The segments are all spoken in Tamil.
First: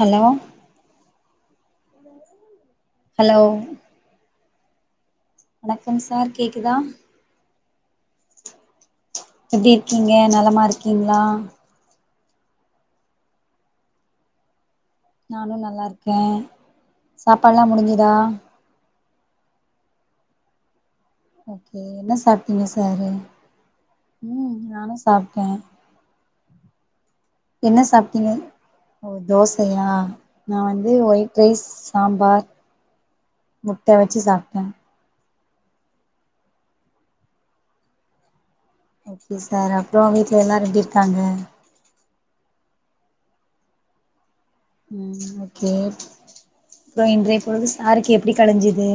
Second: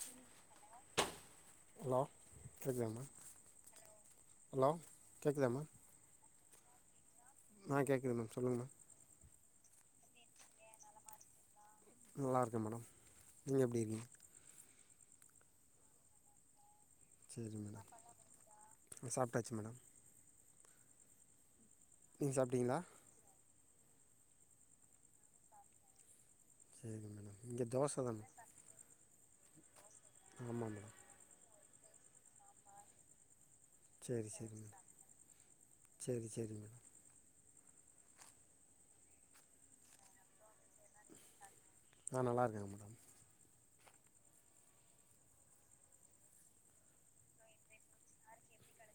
ஹலோ ஹலோ கேக்குதாம்மா ஹலோ ஹலோ கேக்குதா அப்ம் சார் கேக்குதா ஆ கேட்குது மேம் சொல்லுங் மேம் எப்டி இருக்கீங்க நலமா இருக்கீங்ளா நல்லா இருக்க மேடம் நீங்க எப்டி இருக்கீங் நானூ நல்லா இருக்க சேரி மேடம் சாப்ட்டாச்சா மேடம் ஓகே என்ன நீங்கள் சாப்ட்டீங்க சாப்பிட்டீங்களா சாரு ம் நானூ சாப்ட்ட சேரி மேடம் இங்கே என்ன தோசை தான் சாப்ட்டீங்க மேம் ஓ தோசையா நா ஆமாம் வந்து மேடம் ஒயிட் ரைஸ் சாம்பார் முட்ட வச்சு சேரி சேரி சாப்ட்டே மேடோ சேரி சேரி மேடோ ஓகே சார் அப்றோ வீட்ல எல்லாரு எப்டி இருக்காங்க ஆ நல்லாருக்காங்க மேடம் ம் ஓகே ஓகே அப்றோ இன்றைய பொழுது சாருக்கு எப்டி கலிஞ்சது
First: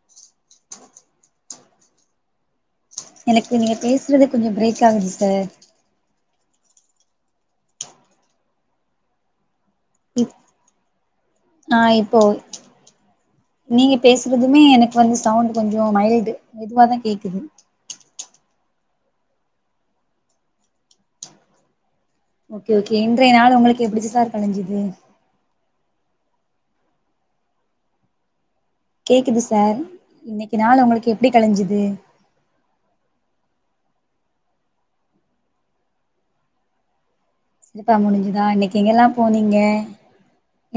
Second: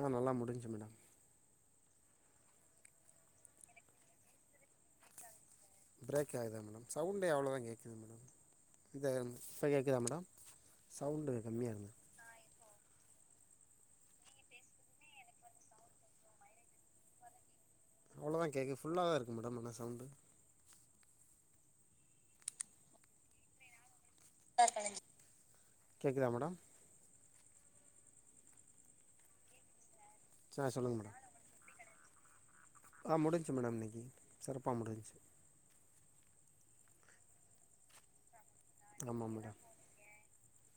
ஆ நல்லா முடிஞ்சு மேடம் எனக்கு நீங்க பேசுறது கொஞ்சோ பிரேக் ஆகுது சார் பிரேக் ஆகுதா மேடம் சவ்ண்டே அவ்ளோதா கேகுது மேடம் இதயம் சரியாக்கீதா மேடம் இப் சவுண்டு கம்மியாக ஆ இருந்தது இப்போ நீங்க பேசுனுதுமே எனக்கு வந்து சவுண்ட் கொஞ்சோ மைல்டு மெதுவா தா கேக்குது அவளோதா கேகு ஃபுல்லா தா இருக்கு மேடம் அனா சவுண்டு ஓகே ஓகே இன்றய நாள் உங்களுக்கு எப்புடிருஞ் சார் கழிஞ்சுது சார்கென் கேக்குதா மேடம் கேக்குது சார் இன்னிக்கு ஆ நாள் சொல்லுங்கள் உங்களுக்கு மேடம் எப்படி கலைஞ்சிது ஆ முடிஞ்ச்சி மேடம் இன்னிக்கி சிறப்பா முடிஞ்சுச்சு சிறப்பா முடிஞ்சுதா இன்னிக்கி எங்கெல்லா ஆமாம் மேடம் போனீங்க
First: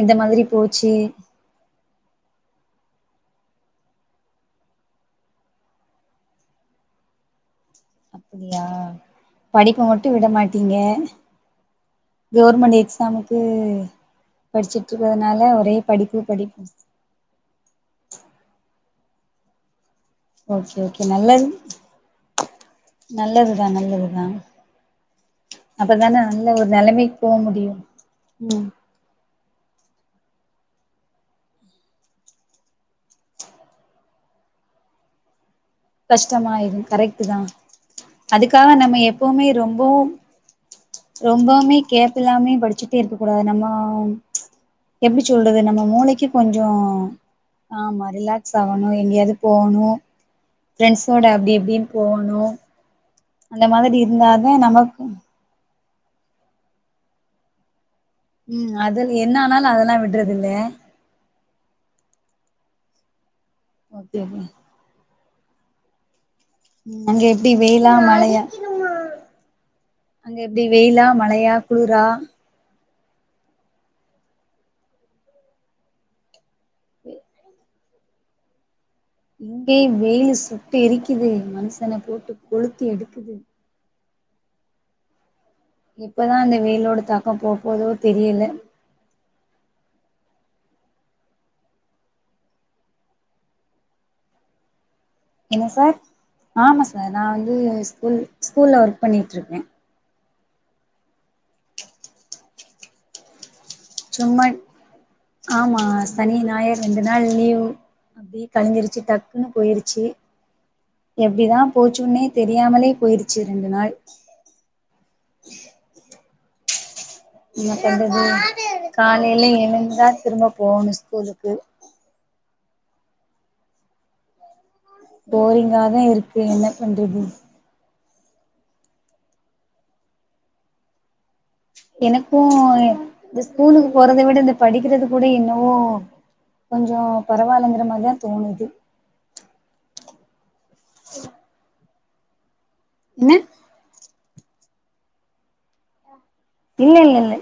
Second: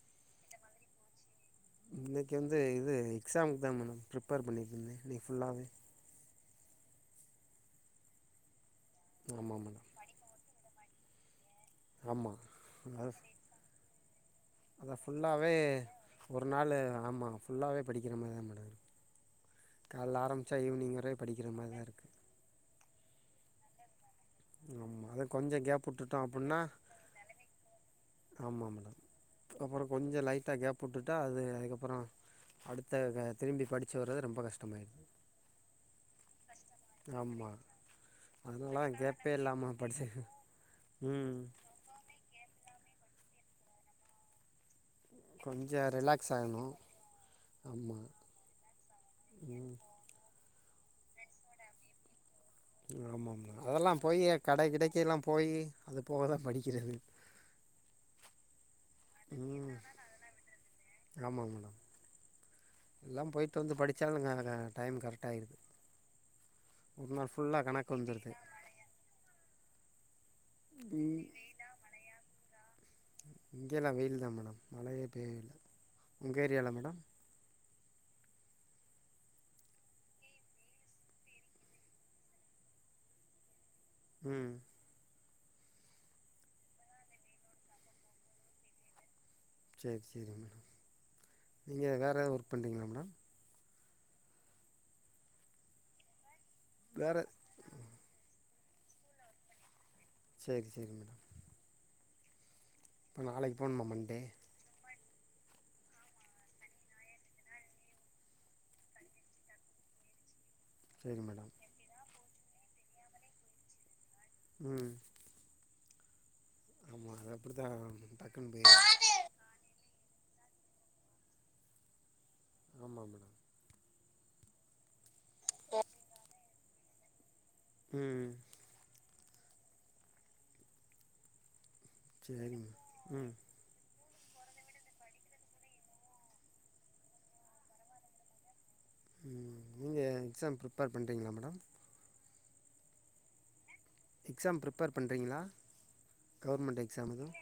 எந்த மாதிரி போச்சி இன்னிக்கி வந்து இது எக்ஸாமுக்கு தா மேடம் ப்ரிப்பேர் பண்ணிட்டிருந்தே இன்னிக்கி ஃபுல்லாவே அப்படியா ஆமா படிப்ப மேடம் மட்டு விட மாட்டீங்க ஆமா கோர்மெண்ட் அது எக்ஸாமுக்கு அதா படிச்சுட்டிருக்கறதுனால ஃபுல்லாவே ஒரே படிப்பு ஒரு படிப்பு நாள் ஆமா ஃபுல்லாவே படிக்கிற மாரிதா மேடோ இருக் கால்ல ஆரம்பிச்சா ஓகே ஈவ்னிங் ஓகே வர நல்லது படிக்கிற மாரிதா இருக்கு நல்லதுதா நல்லதுதா ஆமா அத கொஞ்சோ கேப் விட்டுட்டோ அப்பதான நல்ல அப்பின்னா ஒரு நெலைமைக்கு போ முடியு ஆமா மேடம் அப்பறோ கொஞ்சோ லைட்டா கேப் வுட்டுட்டா அது அதுக்கப்பறோ அடுத்த அ திரும்பி படிச்சு வர்றது ரொம்ப கஷ்டமாயிருது கஷ்டமாயிடும் கரெக்டு தா ஆமா அதனால அதுக்காக தா நம்ம கேப்பே எப்பவுமே இல்லாம ரொம்பவு படிச்சு ம் ரொம்பவுமே கேப்பில்லாமே படிச்சுட்டே இருக்க கூடாது நம்மலு எப்டி சொல்றது கொஞ்சோ நம்ம மூளைக்கி ரிலாக்ஸ் ஆகணு கொஞ்சோ ஆமா ரிலாக்ஸ் ஆகணு எங்கயாவது ம் போவ்ணு ஃப்ரட்ண்ஸ்ஸோட அப்டி இப்டினு போவணு ஆமா மா அதெல்லா போயி கடை நமக்கு கிடைக்கெல்லா போயி அது போக தா படிக்கிறது ம் அது என்ன ஆனாலு ம் அதெல்லா விட்றது இல்ல ஆமாங்க மேடம் எல்லாம் போயிட்டு வந்து ஓகே படிச்சாலுங்க ஓகே க டைம் கரெக்ட் ஆயிடுது ஒரு அங்க நாள் எப்டி ஃபுல்லா வெயிலா கணக்கு வந்துருது மழையா அங்க எப்டி வெயிலா மழையா குளுரா இங்கேல்லா வெயில் தா மேடம் மழையே பெய்யல உங்க ஏரியால மேடம் ஏ வெயிலு சுட்டு எரிக்குது மனுஷன போட்டு கொளுத்தி எடுக்குது ம் எப்பதா அந்த வெயிலோட தாக்கம் போப்போதோ தெரியல செர் சேரீங்க மேடம் நீங்க வேற எதாவது ஒர்க் பண்றீங்களா மேடம் என்ன சார் ஆமா சார் வேறு நா வந்து ஸ்கூல் ஸ்கூல்ல ஒர்க் பண்ணிட்டுருக்கே செரி செரி மேடம் இப்ப நாளைக்கு போணுமா மண்டே ஆமாங்க சனி ஞாயிறு ரெண்டு நாள் லீவு அப்டியே கலஞ்சிருச்சி டக்குன்னு போயிருச்சி சரி மேடம் எப்டிதா போச்சுன்னே தெரியாமலே போயிருச்சி ரெண்டு நாள் ம் ஆமா அது அப்டிதா டக்குன்னு பேயிட்து காலயில எழுந்தா திரும்ப போகணு ஸ்கூலுக்கு ஆமாம் மேடம் போரிங்ஹா தா இருக்கு என்ன பண்றது ம் எனக்கு சரிங்க ம் இந்த ஸ்கூலுக்கு போற விட இந்த படிக்கிறது கூட என்னவோ கொஞ்சோ பரவால்லங்கிற மாதிரி தா தோணுது ம் நீங்க எக்ஸாம் ப்ரிப்பேர் பண்றீங்களா மேடம் என்ன எக்ஸாம் ப்ரிப்பேர் பண்றீங்களா இல்ல இல்ல இல்ல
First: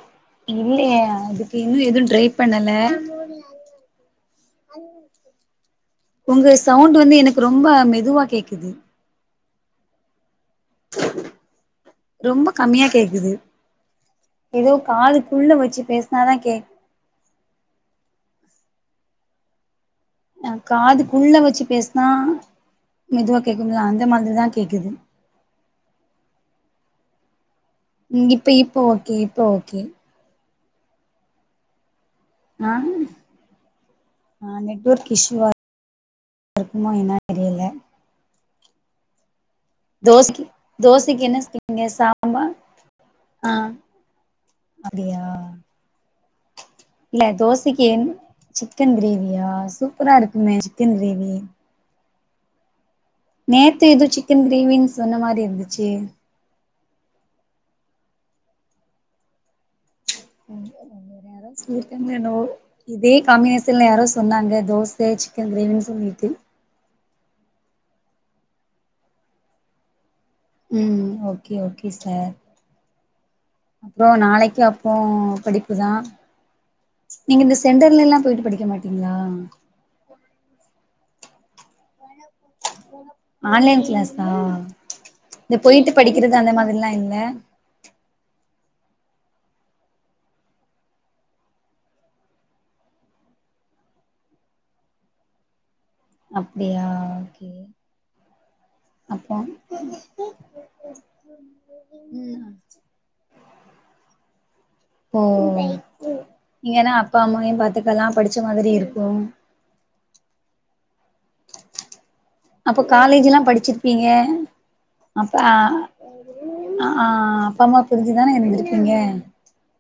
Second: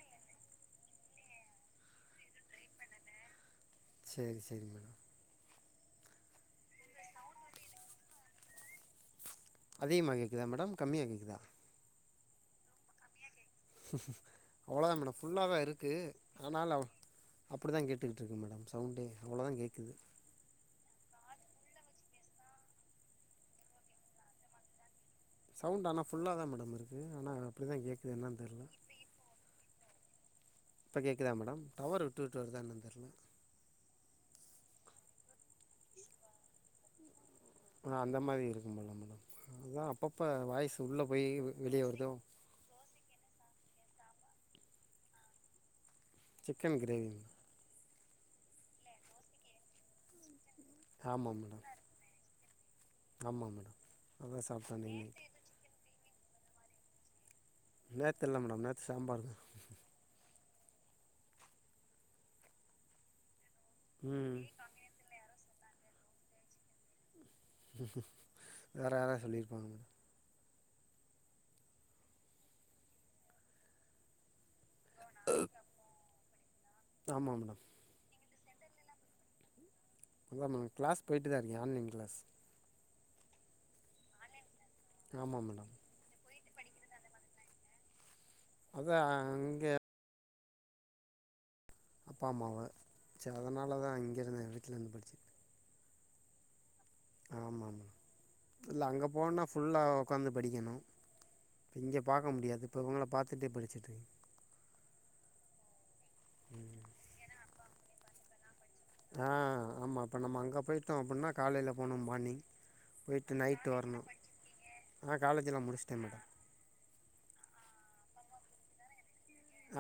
இல்லயே அதுக்கு இன்னு எது டிரைப் செரி செரி மேடம் உங்க சவுண்ட் வந்து எனக்கு ரொம்ப மெதுவா கேக்குது அதிகமா கேக்குதா மேடம் கம்மியா கேக்குதா ரொம்ப கம்மியா கேக்குது ஏதோ அவ்ளோ தா மேடம் ஃபுல்லா காதுக்குள்ள தா வச்சு இருக்கு பேசினாதா கே ஆனாலு அவ அப்புடி தா கேட்டுக்கிட்டருக்கு மேடம் சவுண்டே அவ்ளோதா கேக்குது அ காதுக்குள்ள வெச்சு பேஸ்னா மெதுவா கேக்குமுல்ல அந்த மாதிரி தா கேக்குது சவுண்ட ஆனா ஃபுல்லா தா மேடம் இருக்கு ஆனா அப்டிதா கேக் இங் இப் இப்ப ஓகே இப்ப ஓக்கே இப்ப கேக்குதா மேடம் டவரு ஆ ஹ் அ நெட்வொர்க் இஸ்யூவா இருக்குமோ என்னா தெரியல ம் அந்த மாதிரி இருக்கும் போல மேடம் அதுதா அப்பப்ப தோசைக்கு வாய்ஸு உள்ளே தோசைக்கு போயி என்ன வெளியே செஞ்சீங்க வருதோ சாம்பார் ஆ அப்டியா சிக்கன் கிரேவி இல்ல மேடம். தோசைக்கு என் சிக்கன் கிரேவியா சூப்பரா இருக்குமே சிக்கன் கிரேவி ஆமாம் மேடம் ஆமாம் மேடம் நேத்து எதோ சிக்கன் அதான் சாப்பிட்டேன் கிரேவின்னு சொன்ன நேத்து மாரி இருந்துச்சே நேத்து இல்லா மேடம் நேத்து சாம்பாரு தா யாரோ சொல்லிருக்காங்களோ என்னவோ இதே காம்பினேஷன்ல யாரோ ம் சொன்னாங்க தோஸ் ச சிக்கன் கிரேவின் சொல்லிட்டு வேற யாராது சொல்லியிருப்பாங்க மேடம் ம் ஓகே ஓகே சார் அப்றோ நாளைக்கு அப்போ படிப்புதா ஆமாம் நீங்க இந்த மேடம் சென்டர் எல்லா போயிட்டு படிக்க மாட்டீங்ளா அதாமா கிளாஸ் போயிட்டுதான் இருக்க ஆன்லைன் கிளாஸ் ஆன்லைன் கிளாஸ்தா ஆமாம் இந்த மேடம் போயிட்டு படிக்கறது அந்த மாதிரில்லா இல்ல அதா இங்க அப்பா அம்மாவ சே அதனாலதா இங்கிருந்தே வீட்லந்து படிச்சு அப்டியா ஓகே ஆமா மேம் இல்ல அங்க அப்போ போனா ஃபுல்லா உக்காந்து படிக்கணு இப்ப இங்க பாக்க ம் முடியாது இப்ப இவுங்கள பாத்துட்டே படிச்சிட்டுருக்க ஓ இங்கனா அப்பா அம்மாவையும் பாத்துக்கலா படிச்ச மாதிரி இரு ஆ ஆமா இப்ப நம்ம அங்க போயிட்டோ அப்டினா காலைல போனோம்பாண்ணி அப்போ காலேஜ்ல்லா படிச்சிருப்பீங்க அப்ப காலேஜெலாம் ஆ முடிச்சிட்டேன் மேடம் அப்பா அம்மா பிரிஞ்சுதானே இருந்திருப்பீங்க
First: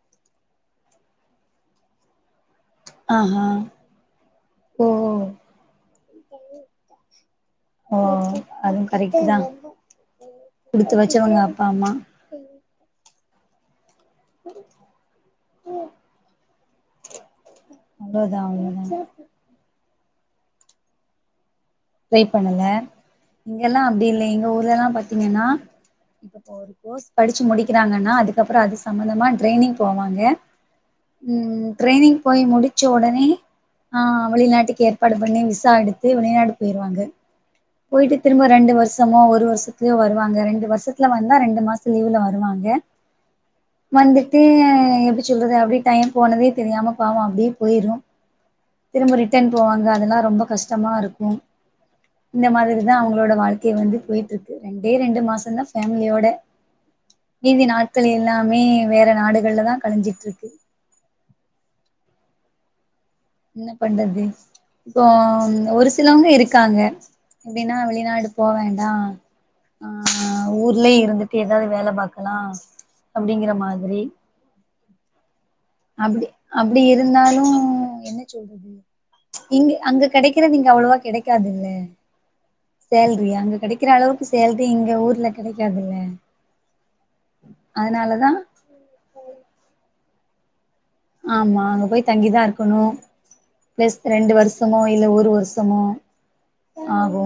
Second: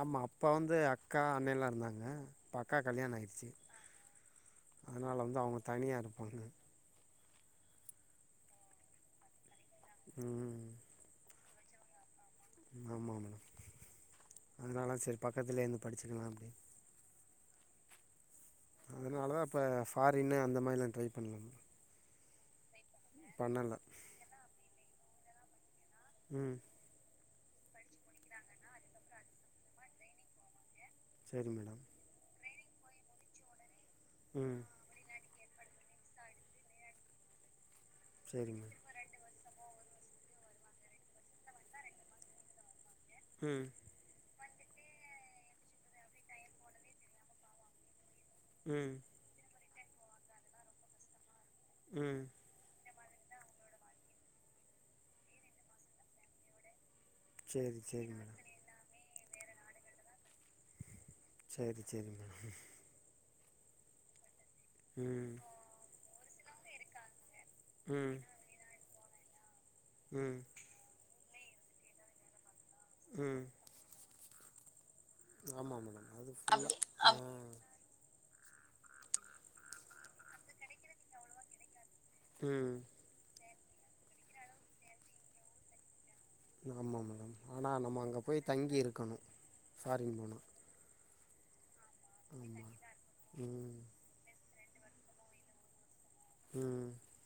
ஆமா அப்ப வந்து அக்கா அண்ணயல்லா இருந்தாங்க இப்போ அக்காக்கு கல்யாணோ ஆஹா ஆயிருச்சு ஓ அதனால வந்து அவுங்க தனியா இருப்பாங்க ஓ அதுவும் கரெக்ட்டுதா ம் குடுத்து வெச்சவங்க அப்பா அம்மா ஆமா மேடம் அதனாலதா சரி பக்கத்தில இருந்தே படிச்சக்கலா அப்டின் அவ்ளோதா அவங் அதனாலதா இப்போ ஃபாரின்னு அந்த மாரில்லா ட்ரை பண்ணல ட்ரை பண்ணல இங்கெல்லா அப்டி இல்ல எங்க ஊர்ல எல்லா பாத்தீங்கன்னா இப்ப ம் ஒரு கோர்ஸ் படிச்சு முடிக்கறாங்கன்னா அதுக்கப்றோ அது சம்பந்தமா ட்ரெய்னிங் போவாங்க சரி ம் மேடம் ட்ரெய்னிங் போய் முடிச்ச உடனே ஆ ம் வெளிநாட்டுக்கு ஏற்பாடு பண்ணி விசா எடுத்து வெளிநாடு போயிருவாங்க போயிட்டு திரும்ப சரி ரெண்டு மேடம் வரு மொத்தமா ஒரு வருஷத்துல வருவாங்க ரெண்டு வருஷத்துல வந்தா ரெண்டு மாசோ லீவ்ல வருவாங்க ம் வந்துட்டு எப்டி சொல்றது அப்டியே டைம் போனதே தெரியாம பாவம் அப்டி போயிரு ம் திரும்ப ரிட்டன் போவாங்க அதெல்லா ரொம்ப கஷ்டமா இருக்கு ம் இந்த மாரிதா அவுங்களோட வாழ்க்கை வந்து போயிட்டு இருக்கு ரெண்டே ரெண்டு மாசந்தா ஃபேமிலியோட மீதி சரி சரி நாட்கள் மேடம் எல்லாமே வேற நாடுகள்லதா கழிஞ்சிட்டு இருக்கு செரி செரி என்ன பண்றது இப்போ ம் ஒரு சிலவங்க இருக்காங்க எப்டினா ம் வெளிநாடு போ வேண்டா ம் இல்லயே இருந்துட்டு எதாவது வேல பாக்கலா ம் அப்டிங்கிற மாரி ஆமாம் மேடம் அப்டி அது ஃபுல்லாக அப்டி ஆ இருந்தாலு என்ன சொல்றது இங்க அங்க கெடைக்கறது இங்க அவ்ளவா கெடைக்காதில்ல ம் சேல்ரி அங்க கெடைக்கிற அளவுக்கு சேல்ரி இங்க ஊர்ல கெடைக்காதில்ல ஆமாம் மேடம் ஆனா நம்ம அங்க போய் தங்கி இருக்கணு ஃபாரின் போனா ஆமா அங்க போய் தங்கிதா ஆமாம் இருக்கணு ம் பிளஸ் ரெண்டு வருஷமோ இல்ல ஒரு வருஷமோ ம் ஆகு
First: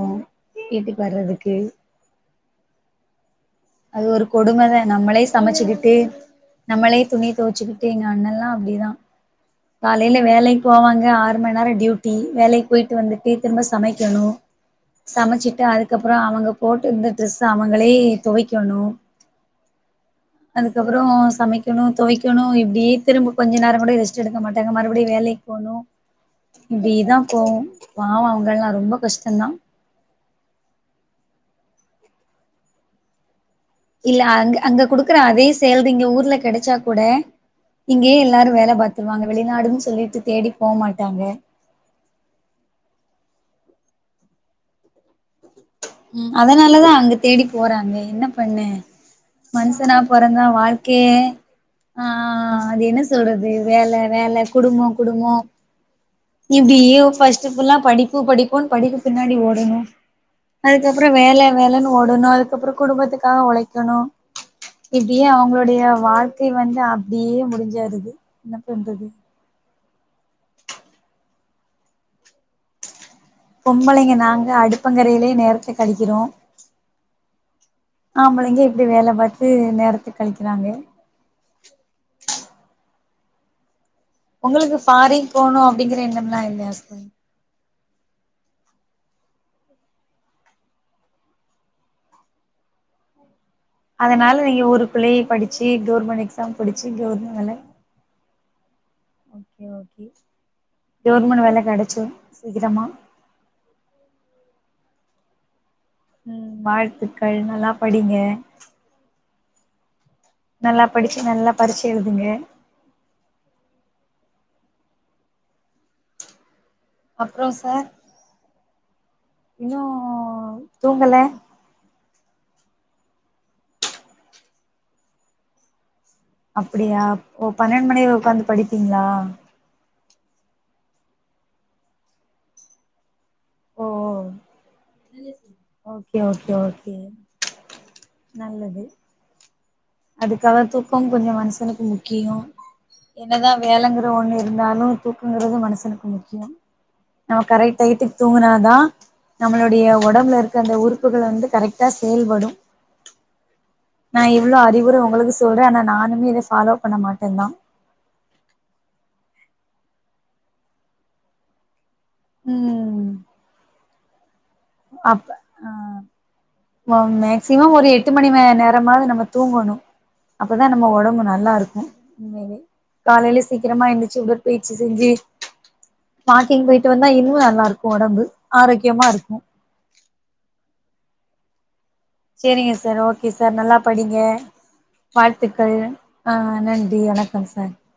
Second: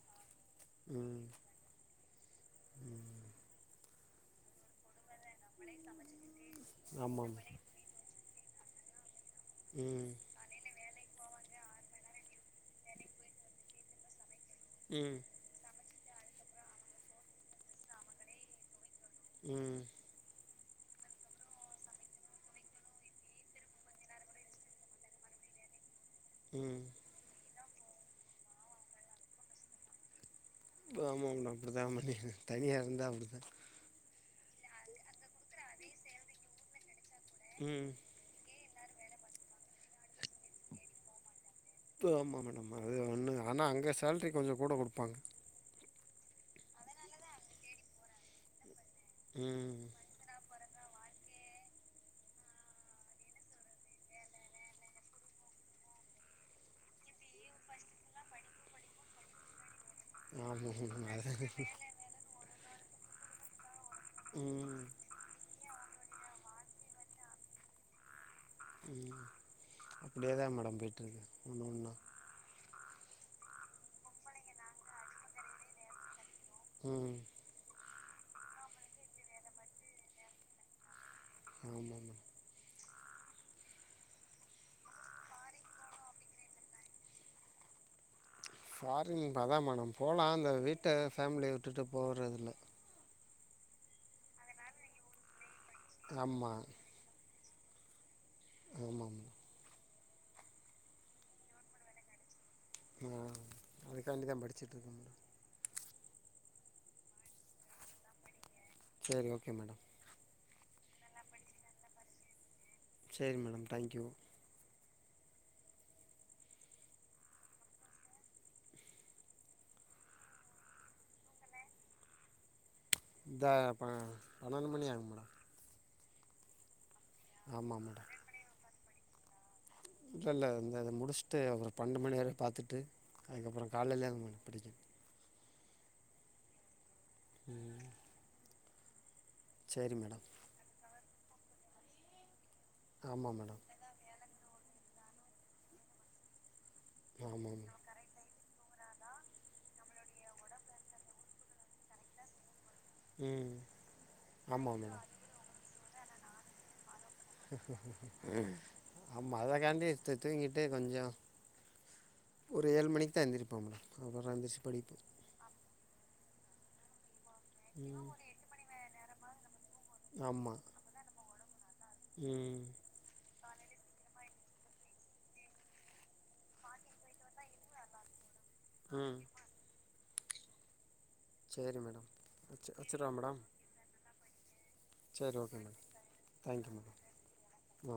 எட்டி பர்றதுக்கு ம் அது ஒரு கொடுமதே நம்மளே சமைச்சுக்கிட்டு நம்மளே துணி ஆமாம் மேடம் தொவச்சிக்கிட் எங்க அண்ணலா அப்டிதா ம் காலைல வேலைக் போவாங்க ஆறு மண் நேர டியூட்டி வேலைக்கு போய்ட்டு வந்துட்டு திரும்ப சமைக்கணு ம் சமச்சிட்டு அதுக்கப்றோ அவுங்க போட்ருந்த ட்ரெஸ்ஸ அவுங்களே தொவைக்கணு ம் அதுக்கப்றோ சமைக்கணு தொவைக்கணு இப்டி திரும்ப கொஞ்ச நேரங் கூட ரெஸ்ட் எடுக்க மாட்டாங்க மறுபடியு வேலை போனு ம் இப்டிதா போவு பாவ அவ்ங்கள்லா ரொம்ப கஷ்டந்தா ஆமா மேடம் அப்டிதா மேடம் தனியா இருந்தா அப்டிதா இல்ல அங் அங்க குடுக்குற அதே சேல்ரி இங்க ஊர்ல கெடச்சா கூட ம் இங்கயே எல்லாரு வேல பாத் துருவாங்க வெளிநாடுன் சொல்லிட்டு தேடி போ மாட்டாங்க ஆமா மேடம் அது ஒன்னு ஆனா அங்க சேல்ரி கொஞ்ச கூட குடுப்பாங்க ம் அதனாலதா அங்க தேடி போறாங்க என்ன பண்ண ம் மனுசனா பொறந்தா வாழ்க்கையே ஆ அது என்ன சொல்றது வேல வேல குடும்போ குடும்போ இப்டியே ஃபஸ்ட்டு ஃபுல்லா படிப்பு படிப்புன் படிப்பு பின்னாடி ஓடணு ஆமா அதுக்கப்றோ மேடம் வேல அதா வேலன் ஓடணு அதுக்கப்றோ குடும்பத்துக்காக ஒழைக்கணு ம் இப்டியே அவங்களுடைய வாழ்க்கை வந்து அப்டியே முடிஞ்சறது ம் அப்டியே தா மேடம் போயிட்ருக்கு ஒன்னு ஒன்னா பொம்பளைங்க நாங்க அடுப்பங்கரையிலே நேரத்த கழிக்கிறோ ம் ஆம்பளைங்க இப்டி வேல பாத்து நேரத்த கழிக்கிறாங்க ஆமா மேடம் ஒங்களுக்கு ஃபாரின் போணு அப்டிங்கிற எண்ணம்லா இல்லயா சார் ஃபாரின் இந்த அதா மேடம் போலா இந்த வீட்ட ஃபேம்லிய விட்டுட்டு போறதில்ல அதனால நீங்க ஊருக்குள்ளயே படிச்சு கவுர்மெண்ட் ஆமா எக்ஸாம் படிச்சு கவுர்மெண்ட் வேல ஆமா மேட ஓகே ஓகே கவர்மெண்ட் வேல கெடச்சுரு சீக்கிரமா அதுக்காண்டிதா படிச்சிட்ருக்கே மேடம் ம் வாழ்த்துக்கள் நல்லா படிங்க சேரி ஓகே மேடம் நல்லா படிச்சு நல்லா பறிச்ச எழுதுங்க சேரி மேடம் தேங்க் யூ அப்றோ சார் இன்னு தூங்கல இந்தா பன்ன பன்னெண்டு மணி ஆகு மேடம் அப்டியா ஓ ஆமாம் பன்னெண்டு மணி மேடம் வரை ஒக்காந்து படிப்பீங்ளா இல்ல இல்ல இந்த இத முடிச்ட்டு ஒரு பன்னெண்டு மணி வரை பாத்துட்டு அதுக்கப்பற ஓ கால்லதாங் படிக்கணு ஓகே ஓகே ஓகே ம் நல்லது சேரி மேடம் கன் தூக்கம் கொஞ்ச மனுசனுக்கு முக்கியோ ஆமாம் என்னதா மேடம் வேலங்கிற ஒன்னு இருந்தாலு தூக்கங்கிறது மனசனுக்கு முக்கியோ நம்ம ஆமாம் கரெக்ட் மேடம் டயத்துக்கு தூங்குன தா நம்மளுடைய ஒடம்புலருக்க அந்த உறுப்புகள் வந்து கரெக்ட்டா செயல்படும் ம் நா இவ்ளோ ஆமாம் அறிவுர மேடம் உங்களுக்கு சொல்றே ஆனா நானுமே இத ஃபாலோ பண்ண மாட்டே தா ம் ஆமா அதக்காண்டி எஸ்டா தூங்கிட்டு கொஞ்சோ ஒரு ஏழு ம் மணிக் தா எந்திரிப்போ மேடம் அப்பறோ எந்திரிச்சி படிப்போ அப்ப அ ஓ மேக்சிமம் ஒரு எட்டு ம் மணி மே நேரமாது நம்ம தூங்கோனு ஆமாம் அப்பதா நம்ம ஒடம்பு நல்லாருக்கு உண்மையாவே ம் காலைல சீக்கிரமா எந்திரிச்சி உடற்பயிற்சி செஞ்சி வாக்கிங் போய்ட்டு வந்தா இன்னு நல்லாருக்கு ஒடம்பு ஆரோக்கியமா ம் இருக்கு சேரி மேடம் வச்சு சேரிங்க சார் வச்சிடவா ஓகே மேடம் சார் நல்லா படிங்க சரி ஓகே வாழ்த்துக்கள் மேடம் ஆ நன்றி வணக்கம் சார் ஓ